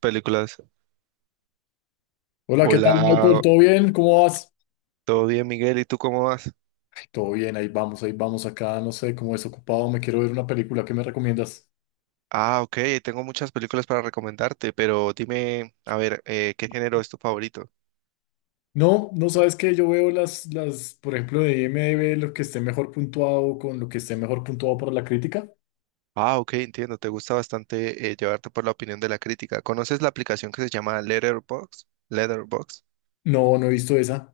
Películas. Hola, ¿qué tal, Michael? Hola, ¿Todo bien? ¿Cómo vas? ¿todo bien, Miguel? ¿Y tú cómo vas? Todo bien, ahí vamos acá, no sé, como desocupado, me quiero ver una película, ¿qué me recomiendas? Ah, ok, tengo muchas películas para recomendarte, pero dime, a ver, ¿qué género es tu favorito? No, no sabes que yo veo las, por ejemplo, de IMDb, lo que esté mejor puntuado con lo que esté mejor puntuado para la crítica. Ah, ok, entiendo, te gusta bastante llevarte por la opinión de la crítica. ¿Conoces la aplicación que se llama Letterboxd? Letterboxd. No, no he visto esa.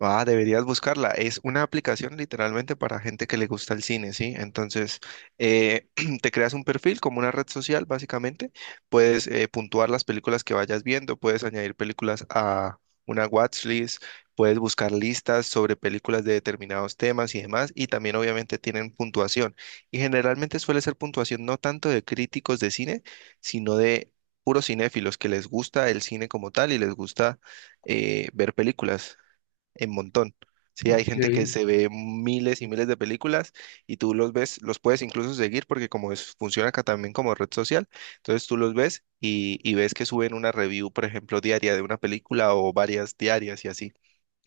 Ah, deberías buscarla. Es una aplicación literalmente para gente que le gusta el cine, ¿sí? Entonces, eh, te creas un perfil como una red social, básicamente. Puedes puntuar las películas que vayas viendo, puedes añadir películas a una watchlist, puedes buscar listas sobre películas de determinados temas y demás, y también obviamente tienen puntuación. Y generalmente suele ser puntuación no tanto de críticos de cine, sino de puros cinéfilos que les gusta el cine como tal y les gusta ver películas en montón. Sí, hay Ok. gente que se ve miles y miles de películas, y tú los ves, los puedes incluso seguir porque como es, funciona acá también como red social, entonces tú los ves y ves que suben una review, por ejemplo, diaria de una película o varias diarias y así.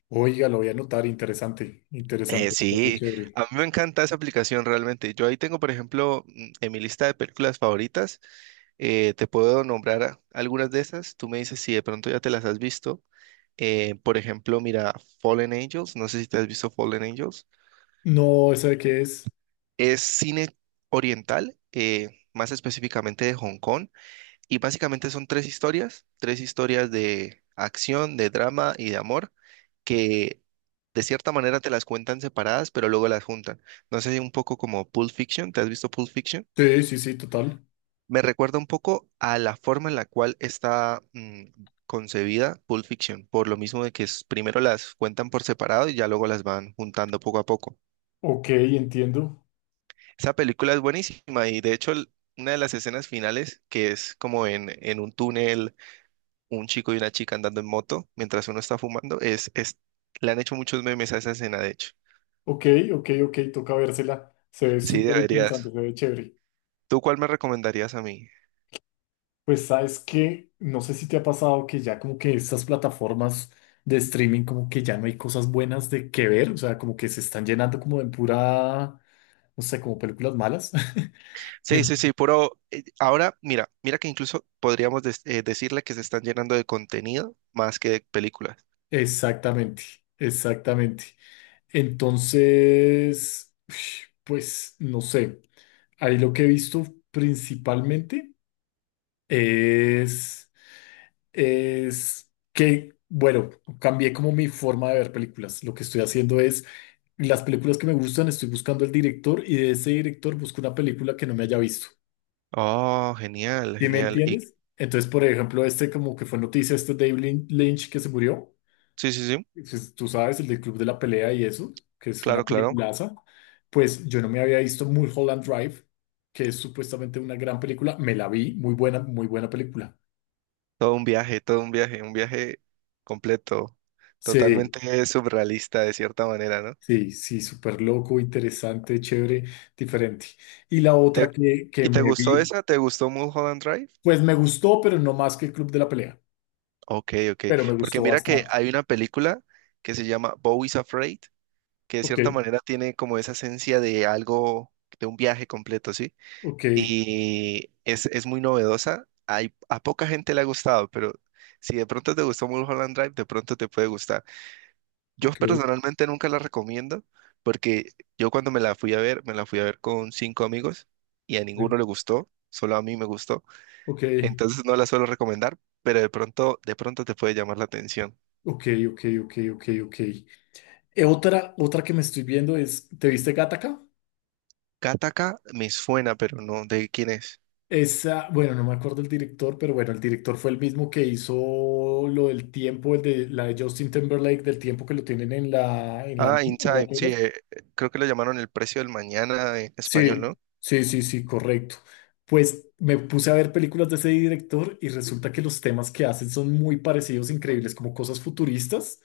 Oiga, lo voy a anotar, interesante, interesante, algo Sí, chévere. a mí me encanta esa aplicación realmente. Yo ahí tengo, por ejemplo, en mi lista de películas favoritas, te puedo nombrar algunas de esas. Tú me dices si de pronto ya te las has visto. Por ejemplo, mira, Fallen Angels, no sé si te has visto Fallen Angels. No, ¿esa de qué es? Es cine oriental, más específicamente de Hong Kong, y básicamente son tres historias de acción, de drama y de amor, que de cierta manera te las cuentan separadas, pero luego las juntan. No sé, si un poco como Pulp Fiction, ¿te has visto Pulp Fiction? Sí, sí, sí, total. Me recuerda un poco a la forma en la cual está concebida Pulp Fiction, por lo mismo de que primero las cuentan por separado y ya luego las van juntando poco a poco. Ok, entiendo. Esa película es buenísima y de hecho una de las escenas finales, que es como en un túnel, un chico y una chica andando en moto mientras uno está fumando, es, le han hecho muchos memes a esa escena, de hecho. Ok, ok, ok, toca vérsela. Se ve Sí, súper interesante, deberías. se ve chévere. ¿Tú cuál me recomendarías a mí? Pues sabes que no sé si te ha pasado que ya como que estas plataformas de streaming como que ya no hay cosas buenas de que ver, o sea, como que se están llenando como de pura, no sé, como películas malas. Sí, sí, En- sí, pero ahora mira, mira que incluso podríamos decirle que se están llenando de contenido más que de películas. Exactamente, exactamente. Entonces, pues no sé, ahí lo que he visto principalmente es es que, bueno, cambié como mi forma de ver películas. Lo que estoy haciendo es, las películas que me gustan, estoy buscando el director y de ese director busco una película que no me haya visto. Oh, genial, ¿Sí me genial. Y entiendes? Entonces, por ejemplo, este como que fue noticia, este David Lynch que se murió, sí, sí, sí, pues, tú sabes, el del Club de la Pelea y eso, que es una claro, claro. peliculaza, pues yo no me había visto Mulholland Drive, que es supuestamente una gran película, me la vi, muy buena película. Todo un viaje completo, Sí, totalmente surrealista de cierta manera, ¿no? sí, sí, súper loco, interesante, chévere, diferente. Y la ¿Te- otra que, ¿Y que te me gustó vi, esa? ¿Te gustó Mulholland Drive? pues me gustó, pero no más que el Club de la Pelea, Ok, ok, pero me porque gustó mira que bastante. hay una película que se llama Bo is Afraid, que de Ok, cierta manera tiene como esa esencia de algo, de un viaje completo, ¿sí? ok, Y es muy novedosa, hay, a poca gente le ha gustado, pero si de pronto te gustó Mulholland Drive, de pronto te puede gustar. Yo ok, personalmente nunca la recomiendo porque yo cuando me la fui a ver, me la fui a ver con cinco amigos y a eh, ninguno le gustó, solo a mí me gustó. ok, Entonces no la suelo recomendar, pero de pronto te puede llamar la atención. ok, ok, ok, ok, ok. Otra que me estoy viendo es, ¿te viste Gattaca? Gattaca me suena, pero no, ¿de quién es? Esa, bueno, no me acuerdo el director, pero bueno, el director fue el mismo que hizo lo del tiempo, el de la de Justin Timberlake, del tiempo que lo tienen en la, en la, en Ah, In la Time, tierra. sí, creo que lo llamaron El Precio del Mañana en español, Sí, ¿no? sí, sí, sí, correcto. Pues me puse a ver películas de ese director y resulta que los temas que hacen son muy parecidos, increíbles, como cosas futuristas,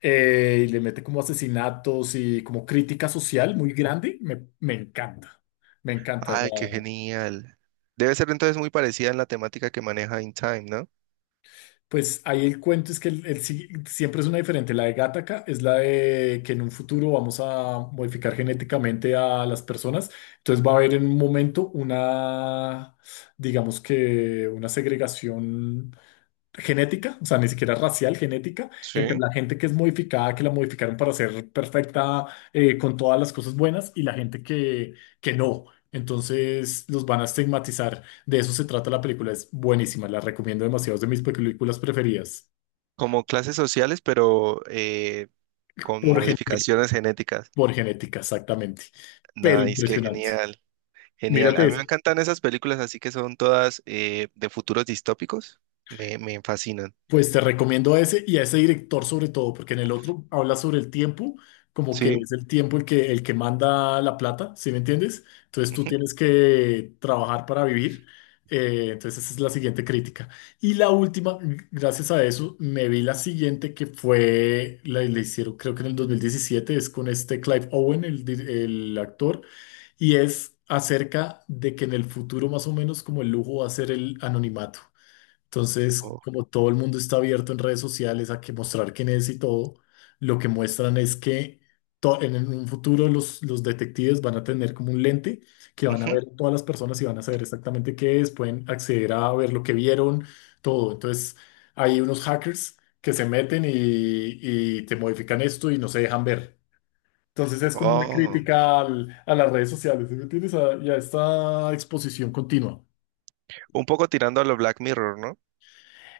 y le mete como asesinatos y como crítica social muy grande. Me encanta, me encanta. Ay, qué genial. Debe ser entonces muy parecida en la temática que maneja In Time, ¿no? Pues ahí el cuento es que siempre es una diferente. La de Gattaca es la de que en un futuro vamos a modificar genéticamente a las personas. Entonces va a haber en un momento una, digamos que una segregación genética, o sea, ni siquiera racial, genética, entre Sí. la gente que es modificada, que la modificaron para ser perfecta, con todas las cosas buenas, y la gente que no. Entonces los van a estigmatizar. De eso se trata la película. Es buenísima. La recomiendo demasiado. Es de mis películas preferidas. Como clases sociales, pero con Por genética, modificaciones genéticas. por genética, exactamente. Pero Nice, qué impresionante. genial, genial. Mírate A mí eso. me encantan esas películas así que son todas de futuros distópicos. Me fascinan. Pues te recomiendo a ese y a ese director sobre todo, porque en el otro habla sobre el tiempo, como que Sí. es el tiempo el que manda la plata, ¿sí me entiendes? Entonces tú Ujú. tienes que trabajar para vivir. Entonces esa es la siguiente crítica. Y la última, gracias a eso, me vi la siguiente que fue, la hicieron creo que en el 2017, es con este Clive Owen, el actor, y es acerca de que en el futuro más o menos como el lujo va a ser el anonimato. Entonces, Oh. como todo el mundo está abierto en redes sociales a que mostrar quién es y todo, lo que muestran es que en un futuro los detectives van a tener como un lente que van a Ujú. ver todas las personas y van a saber exactamente qué es, pueden acceder a ver lo que vieron, todo. Entonces, hay unos hackers que se meten y te modifican esto y no se dejan ver. Entonces es como una Oh. crítica a las redes sociales, ¿sí me entiendes? Y a esta exposición continua. Un poco tirando a lo Black Mirror, ¿no?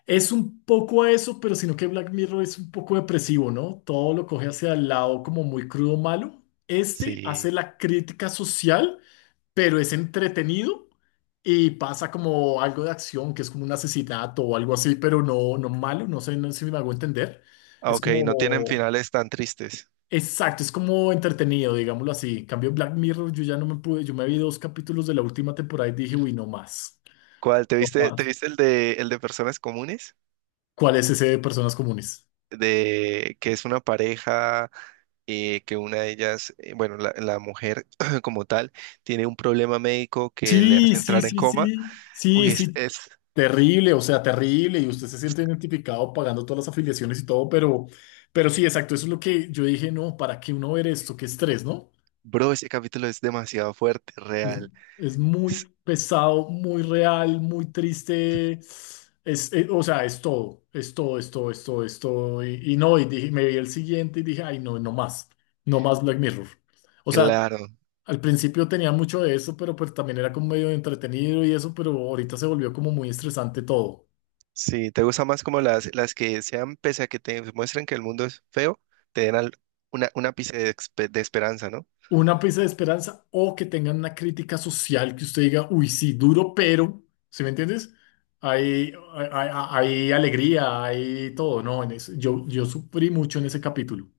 Es un poco a eso, pero sino que Black Mirror es un poco depresivo, ¿no? Todo lo coge hacia el lado como muy crudo, malo. Este hace Sí. la crítica social, pero es entretenido y pasa como algo de acción, que es como un asesinato o algo así, pero no, no malo, no sé si me hago entender. Ah, Es ok, no tienen como, finales tan tristes. exacto, es como entretenido, digámoslo así. En cambio, Black Mirror, yo ya no me pude, yo me vi dos capítulos de la última temporada y dije, uy, no más, ¿Cuál? No Te más. viste el de personas comunes? ¿Cuál es ese de personas comunes? De que es una pareja que una de ellas, bueno, la mujer como tal, tiene un problema médico que le Sí, hace sí, entrar en sí, coma. sí, Uy, sí, es, sí, es. terrible, o sea, terrible, y usted se siente identificado pagando todas las afiliaciones y todo, pero sí, exacto, eso es lo que yo dije, no, ¿para qué uno ver esto? Qué estrés, ¿no? Bro, ese capítulo es demasiado fuerte, Es, real. es muy S- pesado, muy real, muy triste, es, o sea, es todo, es todo, es todo, es todo, es todo, y no, y dije, me vi el siguiente y dije, ay, no, no más, no más Black Mirror. O sea, Claro. al principio tenía mucho de eso, pero pues también era como medio entretenido y eso, pero ahorita se volvió como muy estresante todo. Sí, ¿te gusta más como las que sean, pese a que te muestren que el mundo es feo, te den una, un ápice de, de esperanza, ¿no? Una pieza de esperanza o que tengan una crítica social que usted diga, uy, sí, duro, pero, ¿sí me entiendes? Hay, hay, hay- hay alegría, hay todo, ¿no? Yo sufrí mucho en ese capítulo.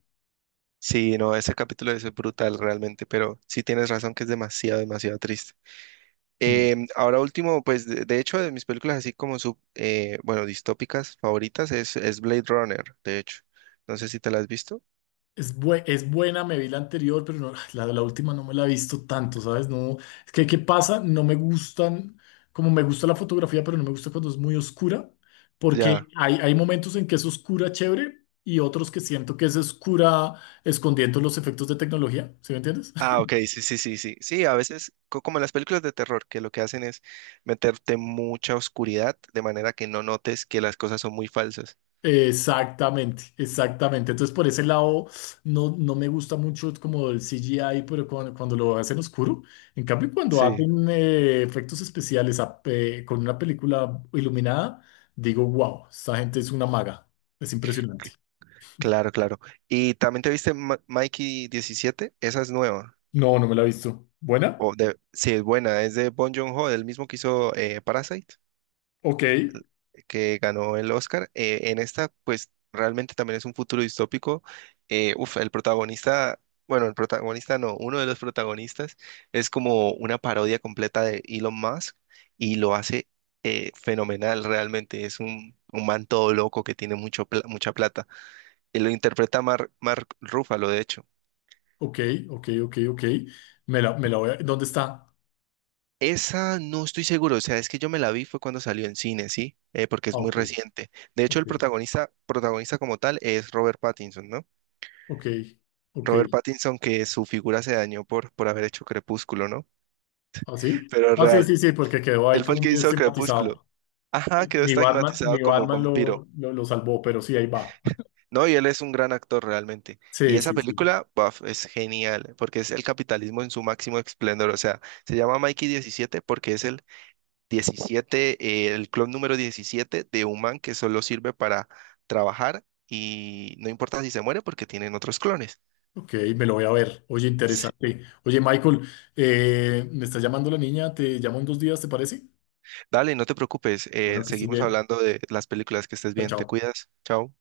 Sí, no, ese capítulo es brutal realmente, pero sí tienes razón que es demasiado, demasiado triste. Mm. Ahora último, pues de hecho de mis películas así como bueno, distópicas favoritas es Blade Runner, de hecho. No sé si te la has visto. Es buena, me vi la anterior, pero la última no me la he visto tanto, ¿sabes? No, es que, ¿qué pasa? No me gustan, como me gusta la fotografía, pero no me gusta cuando es muy oscura, Ya. porque hay momentos en que es oscura chévere y otros que siento que es oscura escondiendo los efectos de tecnología, ¿sí me entiendes? Ah, ok, sí, sí, sí, sí. Sí, a veces, como en las películas de terror, que lo que hacen es meterte mucha oscuridad de manera que no notes que las cosas son muy falsas. Exactamente, exactamente. Entonces, por ese lado, no, no me gusta mucho como el CGI, pero cuando lo hacen oscuro. En cambio, cuando Sí. hacen efectos especiales con una película iluminada, digo, wow, esta gente es una maga. Es impresionante. C- Claro, claro. ¿Y también te viste Mikey 17? Esa es nueva. No, no me la he visto. ¿Buena? O de, sí, es buena, es de Bong Joon-ho, el mismo que hizo Parasite, Ok, que ganó el Oscar. En esta, pues realmente también es un futuro distópico. Uf, el protagonista, bueno, el protagonista no, uno de los protagonistas es como una parodia completa de Elon Musk y lo hace fenomenal realmente. Es un man todo loco que tiene mucha plata. Y lo interpreta Mark Ruffalo, de hecho. ok, ok, ok, ok. Me la voy a... ¿Dónde está? Esa no estoy seguro, o sea, es que yo me la vi fue cuando salió en cine, ¿sí? Porque Ah, es muy ok, reciente. De hecho, ok, protagonista como tal es Robert Pattinson, ¿no? ok, ok. Robert Pattinson, que su figura se dañó por haber hecho Crepúsculo, ¿no? ¿Así? Pero Ah, sí, ah, sí, real, sí, sí, porque quedó ahí él fue como el que medio hizo Crepúsculo. estigmatizado. Ajá, quedó Ni Batman, estigmatizado ni como un Batman vampiro. lo salvó, pero sí, ahí va. No, y él es un gran actor realmente. Y Sí, esa sí, sí. película, buf, es genial, porque es el capitalismo en su máximo esplendor. O sea, se llama Mikey 17 porque es el 17, el clon número 17 de un man que solo sirve para trabajar y no importa si se muere porque tienen otros clones. Ok, me lo voy a ver. Oye, interesante. Oye, Michael, me está llamando la niña, te llamo en 2 días, ¿te parece? Dale, no te preocupes, Bueno, que estés seguimos bien. hablando de las películas, que estés Chao, bien, chao. te cuidas, chao.